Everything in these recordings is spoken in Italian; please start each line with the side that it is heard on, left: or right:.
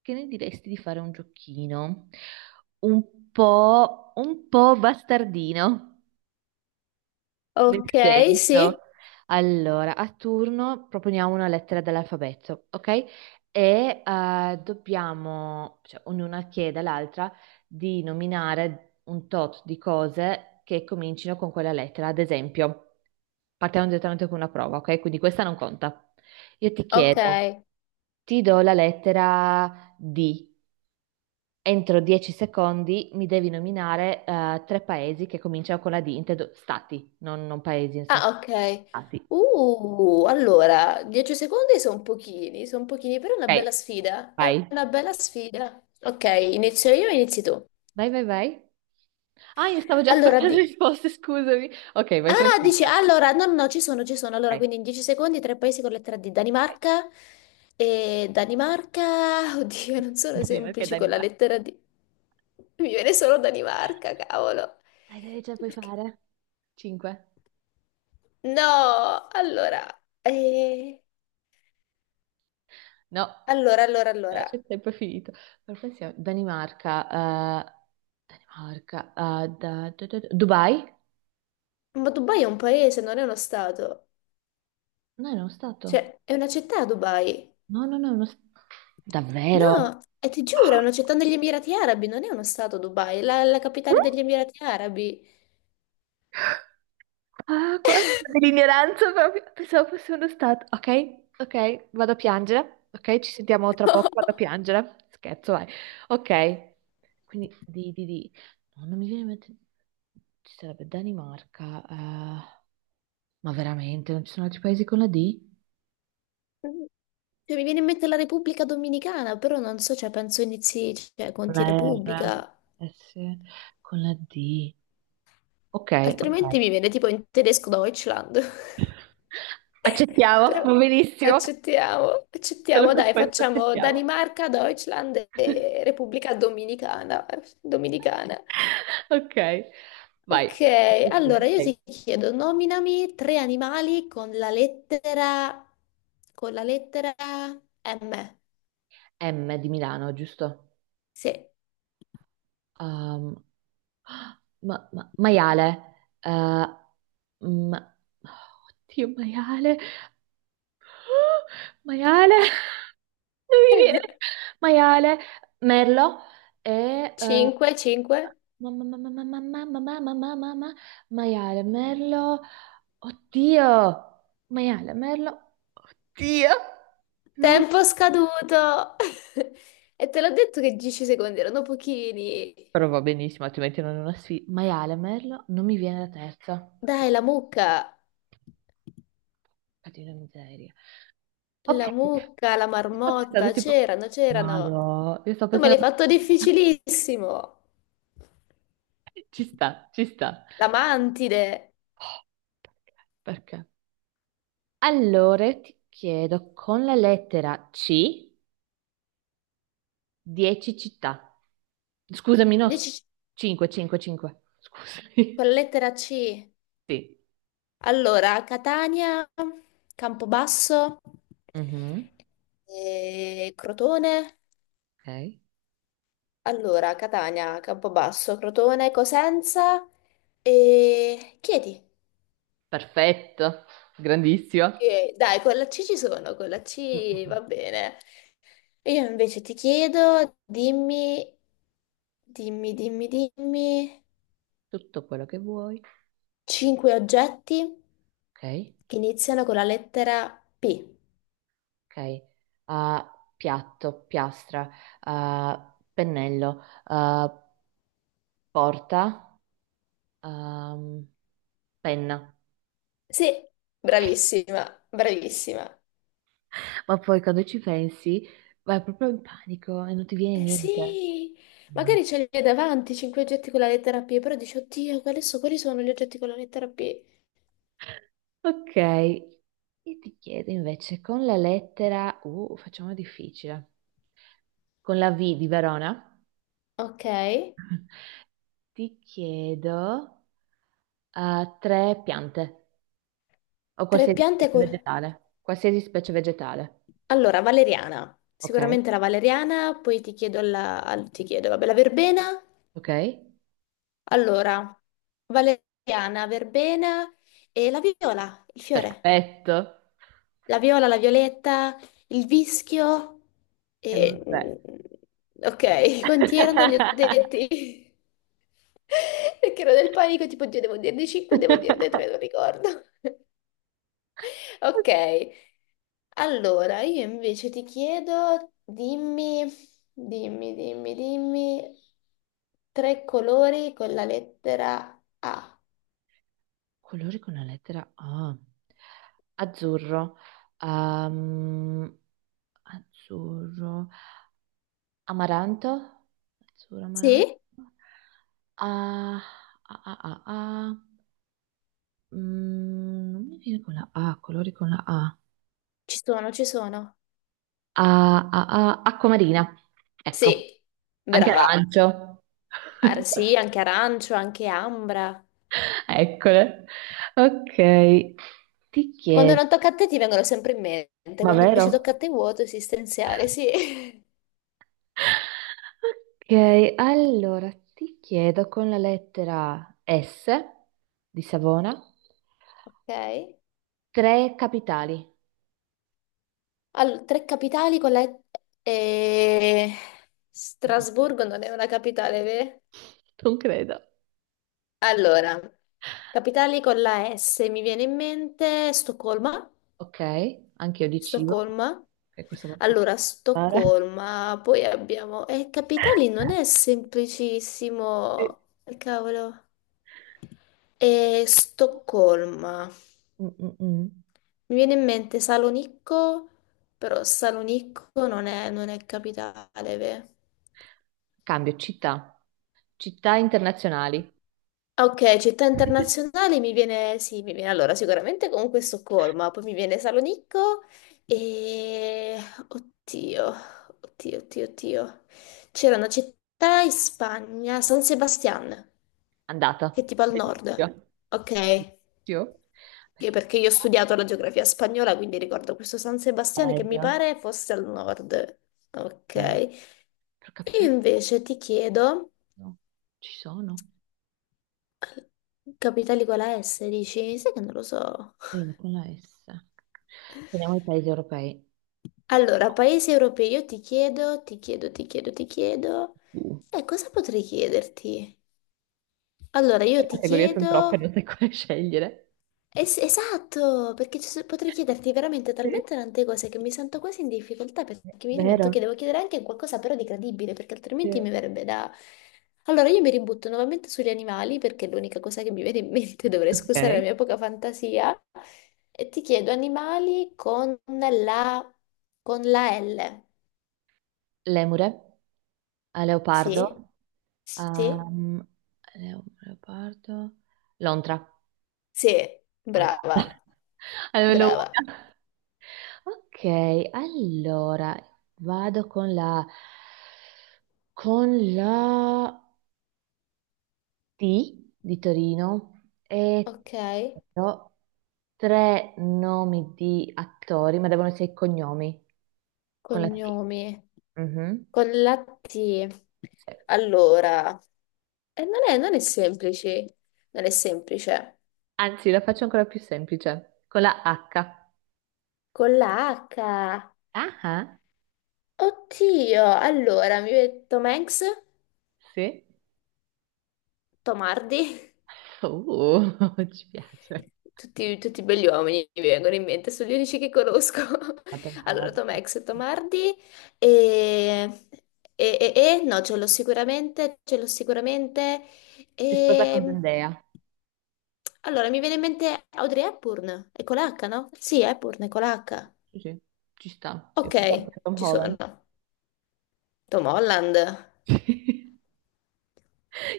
right: Che ne diresti di fare un giochino un po' bastardino? Nel
left: Ok, sì,
right: senso, allora, a turno proponiamo una lettera dell'alfabeto, ok? Dobbiamo, cioè, ognuna chiede all'altra di nominare un tot di cose che comincino con quella lettera. Ad esempio, partiamo direttamente con una prova, ok? Quindi questa non conta. Io ti
left: ok.
right: chiedo, ti do la lettera D. Entro 10 secondi mi devi nominare tre paesi che cominciano con la D, intendo stati, non paesi, nel
left: Ah,
right: senso
left: ok.
right: stati.
left: Allora, 10 secondi sono pochini, però è una
right: Ok,
left: bella sfida. È
right: vai.
left: una bella sfida. Ok, inizio io, inizi tu.
right: Vai, vai, vai. Ah, io stavo già
left: Allora,
right: aspettando le risposte, scusami. Ok, vai
left: dici,
right: tranquilla.
left: allora, no, no, no, ci sono, ci sono. Allora,
right: Ok,
left: quindi in 10 secondi, tre paesi con lettera D.
right: vai.
left: Danimarca e Danimarca, oddio, non sono
right: Danimarca e
left: semplici con la
right: Danimarca.
left: lettera D. Mi viene solo Danimarca, cavolo.
right: Dai, dai, ce la puoi
left: Perché?
right: fare. 5.
left: No, allora. eh,
right: No,
left: Allora, allora,
right: no, c'è
left: allora.
right: il tempo è finito. Per pensiamo- Danimarca, Danimarca, da- da- da- da- Dubai?
left: Ma Dubai è un paese, non è uno stato.
right: No, era uno stato.
left: Cioè, è una città Dubai.
right: No, no, no, no. Davvero?
left: No, e ti giuro, è una città negli Emirati Arabi, non è uno stato Dubai, è la, la
right: Mm?
left: capitale degli Emirati Arabi.
right: Ah, guarda, dell'ignoranza proprio. Pensavo fosse uno stato. Ok, ok, vado a piangere. Ok, ci sentiamo tra poco, vado a piangere. Scherzo, vai. Ok, quindi di, di. No, non mi viene in mente. Ci sarebbe Danimarca. Ma veramente, non ci sono altri paesi con la D?
left: Cioè, mi viene in mente la Repubblica Dominicana, però non so, cioè, penso inizi, cioè,
right: Con
left: conti
right: la
left: Repubblica.
right: R. S. Con la D. Ok, ok.
left: Altrimenti mi viene tipo in tedesco Deutschland.
right: Accettiamo,
left: Però
right: va benissimo.
left: accettiamo,
right: Solo
left: accettiamo,
right: per
left: dai,
right: questo
left: facciamo
right: accettiamo.
left: Danimarca, Deutschland e Repubblica Dominicana. Dominicana.
right: Ok, vai.
left: Ok, allora io
right: Ok.
left: ti chiedo, nominami tre animali con la lettera M.
right: M di Milano, giusto?
left: Sì,
right: Um, ma- maiale. Eh, ma- oddio, maiale. Oh, maiale. Non mi viene. Maiale. Merlo. E... eh,
left: 5, 5.
right: Mamma, mamma, mamma, mamma, mamma, mamma, mamma, maiale, merlo, oddio, maiale, merlo, Dio.
left: Tempo scaduto! E te l'ho detto che 10 secondi erano pochini.
right: Però va benissimo, altrimenti non è una sfida. Maiale, merlo, non mi viene la terza. Che
left: Dai, la mucca,
right: cacchio di miseria. Ok,
left: la mucca, la
right: io sto pensando
left: marmotta,
right: tipo.
left: c'erano, c'erano.
right: Madò, io sto
left: Tu me l'hai
right: pensando.
left: fatto difficilissimo.
right: Ci sta, ci sta.
left: La mantide,
right: Oh, perché? Perché? Allora, ti chiedo, con la lettera C, 10 città. Scusami, no,
left: 10
right: 5, 5, 5.
left: con
right: Scusami.
left: la lettera C.
right: Sì.
left: Allora, Catania, Campobasso,
right: Mhm.
left: Crotone.
right: Ok.
left: Allora, Catania, Campobasso, Crotone, Cosenza e Chieti.
right: Perfetto, grandissimo.
left: Ok, dai, con la C ci sono, con la
right: Mm, mm,
left: C
right: mm.
left: va bene. Io invece ti chiedo, dimmi, dimmi, dimmi, dimmi,
right: Tutto quello che vuoi.
left: cinque oggetti
right: Ok,
left: che iniziano con la lettera P.
right: ok. Ah, piatto, piastra, ah, pennello, ah, porta, ehm, penna.
left: Sì,
right: Ok.
left: bravissima, bravissima.
right: Ma poi quando ci pensi vai proprio in panico e non ti viene
left: Eh
right: niente.
left: sì,
right: Ma-
left: magari ce li hai davanti, 5 oggetti con la lettera P, però dici, oddio, quali sono gli oggetti con la lettera P?
right: ok, io ti chiedo invece con la lettera U, facciamo difficile, con la V di Verona,
left: Ok,
right: ti chiedo tre piante o
left: tre
right: qualsiasi
left: piante
right: specie
left: con.
right: vegetale, qualsiasi specie vegetale.
left: Allora, valeriana,
right: Ok,
left: sicuramente la valeriana, poi ti chiedo la, ti chiedo, vabbè, la verbena.
right: ok,
left: Allora, valeriana, verbena e la viola, il fiore.
right: perfetto.
left: La viola, la violetta, il vischio
right: Erano
left: e.
right: tre.
left: Ok, quanti erano? Li ho detti. Perché ero nel panico, tipo, Dio, devo dirne 5, devo dirne 3, non ricordo. Ok, allora io invece ti chiedo, dimmi, dimmi, dimmi, dimmi, tre colori con la lettera A.
right: Colori con la lettera A. Azzurro. Ehm, azzurro. Amaranto. Azzurro, amaranto.
left: Sì?
right: Ah, ah, ah, ah, ah. Mm, non mi viene con la A, colori con la A.
left: Ci sono, ci sono.
right: Ah, ah, ah, acqua marina. Ecco,
left: Sì,
right: anche
left: brava.
right: arancio.
left: Ah, sì, anche arancio, anche ambra.
right: Eccole. Ok, ti
left: Quando
right: chiedo,
left: non tocca a te ti vengono sempre in mente,
right: ma
left: quando invece
right: vero?
left: tocca a te è vuoto esistenziale, sì.
right: Ok, allora ti chiedo con la lettera S di Savona
left: Ok.
right: tre capitali.
left: Allora, tre capitali con la. E-
right: Mm,
left: Strasburgo non è una capitale, vero?
right: non credo.
left: Allora, capitali con la S, mi viene in mente Stoccolma.
right: Ok, anche io di cibo,
left: Stoccolma.
right: che questa volta devo
left: Allora,
right: fare.
left: Stoccolma, poi abbiamo. E capitali non è
right: Sì.
left: semplicissimo. Cavolo. E Stoccolma. Mi
right: Mm, mm, mm.
left: viene in mente Salonicco, però Salonicco non è, capitale, ve?
right: Cambio città, città internazionali.
left: Ah, ok, città internazionali mi viene, sì, mi viene allora sicuramente comunque Stoccolma, poi mi viene Salonicco e. Oddio, oddio, oddio, oddio. C'era una città in Spagna, San Sebastian, che è
right: Andata.
left: tipo al nord.
right: Bellissimo.
left: Ok.
right: Bellissimo.
left: Sì,
right: Perché-
left: perché io ho studiato la geografia spagnola, quindi ricordo questo San Sebastiano che mi
right: Bello.
left: pare fosse al nord. Ok.
right: Eh, però
left: E
right: capitale
left: invece ti chiedo,
right: no, ci sono.
left: capitali con la S, dici? Sai che non lo so.
right: Allora, con la S. Prendiamo i paesi europei.
left: Allora, paesi europei, io ti chiedo, ti chiedo, ti chiedo, ti chiedo.
right: Uh,
left: E cosa potrei chiederti? Allora, io
right: le
left: ti
right: categorie sono troppe, non
left: chiedo.
right: sai quale scegliere.
left: Esatto, perché potrei chiederti veramente
right: Sì.
left: talmente tante cose che mi sento quasi in difficoltà perché mi dimentico che
right: Vero?
left: devo chiedere anche qualcosa però di credibile, perché altrimenti
right: Sì.
left: mi verrebbe da. Allora io mi ributto nuovamente sugli animali perché è l'unica cosa che mi viene in mente, dovrei scusare la
right: Ok.
left: mia poca fantasia, e ti chiedo animali la, con la L.
right: Lemure, a
left: Sì?
right: leopardo,
left: Sì?
right: um, leo- leopardo, lontra,
left: Sì,
right: andata.
left: brava,
right: Almeno
left: brava.
right: una. Ok, allora vado con la T di Torino e
left: Ok.
right: però tre nomi di attori, ma devono essere i cognomi con la T.
left: Cognomi
right: Mhm.
left: con la T.
right: Sì.
left: Allora, non è, non è semplice, non è semplice.
right: Anzi, la faccio ancora più semplice, con la H.
left: Con la H.
right: Ah, ah,
left: Oddio, allora mi viene Tom Hanks,
right: sì.
left: Tom Hardy.
right: Uh, ci piace.
left: Tutti, tutti belli uomini mi vengono in mente, sono gli unici che conosco.
right: Adam Hart.
left: Allora, Tom Hanks, Tom Hardy e. No, ce l'ho sicuramente, ce l'ho sicuramente.
right: Si sposa con
left: E...
right: Zendaya.
left: Allora, mi viene in mente Audrey Hepburn, è con l'H, no? Sì, Hepburn è con l'H.
right: Sì, sì, ci sta. Io
left: Ok,
right: pensavo a Tom
left: ci
right: Holland.
left: sono. Tom Holland.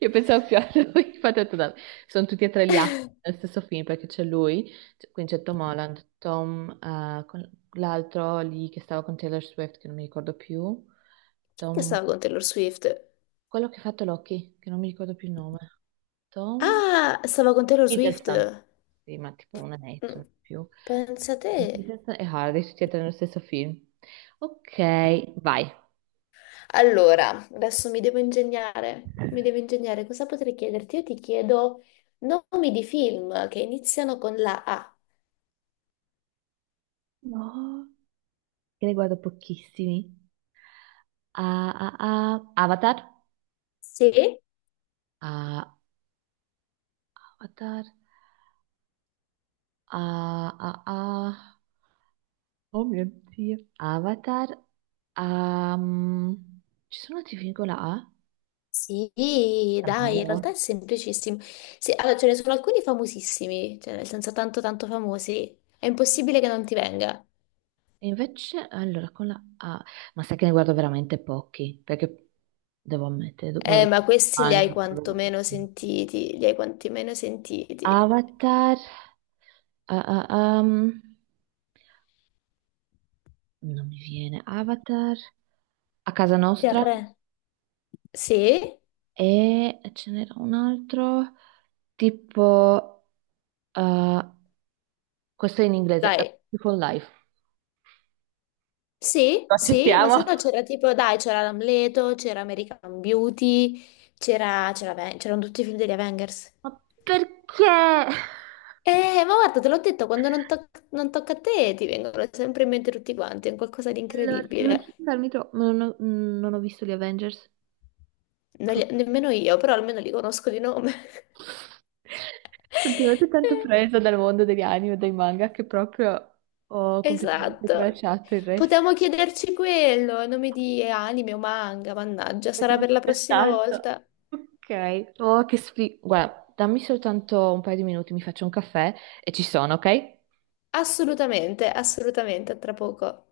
right: Io pensavo più a lui, infatti ho detto, "Dai, sono tutti e tre gli attori nel stesso film perché c'è lui, c- quindi c'è Tom Holland, Tom, con- l'altro lì che stava con Taylor Swift, che non mi ricordo più,
left: Chi è che
right: Tom,
left: stava con Taylor Swift?
right: quello che ha fatto Loki, che non mi ricordo più il nome, Tom
left: Ah, stava con Taylor Swift.
right: Hiddleston, sì, ma tipo una netto,
left: Mm,
right: non più,
left: Pensa te.
right: Hiddleston e Hardy, tutti e tre nello stesso film. Ok, vai.
left: Allora, adesso mi devo ingegnare. Mi devo ingegnare. Cosa potrei chiederti? Io ti chiedo nomi di film che iniziano con la A.
right: No, che ne guardo pochissimi. Ah, ah, ah. Avatar?
left: Sì?
right: Ah, Avatar. Ah, ah, ah. Oh mio Dio. Avatar. Ehm, ci sono film con la A?
left: Sì, dai, in realtà
right: Davvero?
left: è semplicissimo. Sì, allora, ce ne sono alcuni famosissimi, cioè nel senso tanto tanto famosi. È impossibile che non ti venga.
right: E invece, allora, con la A. Ma sai che ne guardo veramente pochi, perché devo ammettere, do- guardo
left: Ma questi li hai
right: anime.
left: quantomeno sentiti, li hai quantomeno sentiti.
right: Avatar, ah, ah, non mi viene. Avatar. A casa nostra.
left: TR. Sì,
right: E ce n'era un altro, tipo, eh, questo è in inglese, A
left: dai.
right: Beautiful Life.
left: Sì,
right: Lo
left: sì, ma se
right: accettiamo.
left: no c'era tipo, dai, c'era l'Amleto, c'era American Beauty, c'erano tutti i film degli Avengers.
right: Ma perché? Allora,
left: Ma guarda, te l'ho detto, quando non tocca a te ti vengono sempre in mente tutti quanti, è un qualcosa di
right: non so
left: incredibile.
right: farmi troppo, non ho visto gli Avengers.
left: Non
right: Pro-
left: li- nemmeno io, però almeno li conosco di nome.
right: sono veramente tanto presa dal mondo degli anime e dei manga che proprio ho completamente
left: Esatto.
right: tralasciato il resto.
left: Potevamo chiederci quello, nomi di anime o manga, mannaggia,
right: Perché
left: sarà
right: non ci
left: per
right: ho
left: la prossima
right: pensato.
left: volta.
right: Ok. Oh, che sfiga. Guarda, dammi soltanto un paio di minuti, mi faccio un caffè e ci sono, ok?
left: Assolutamente, assolutamente, a tra poco.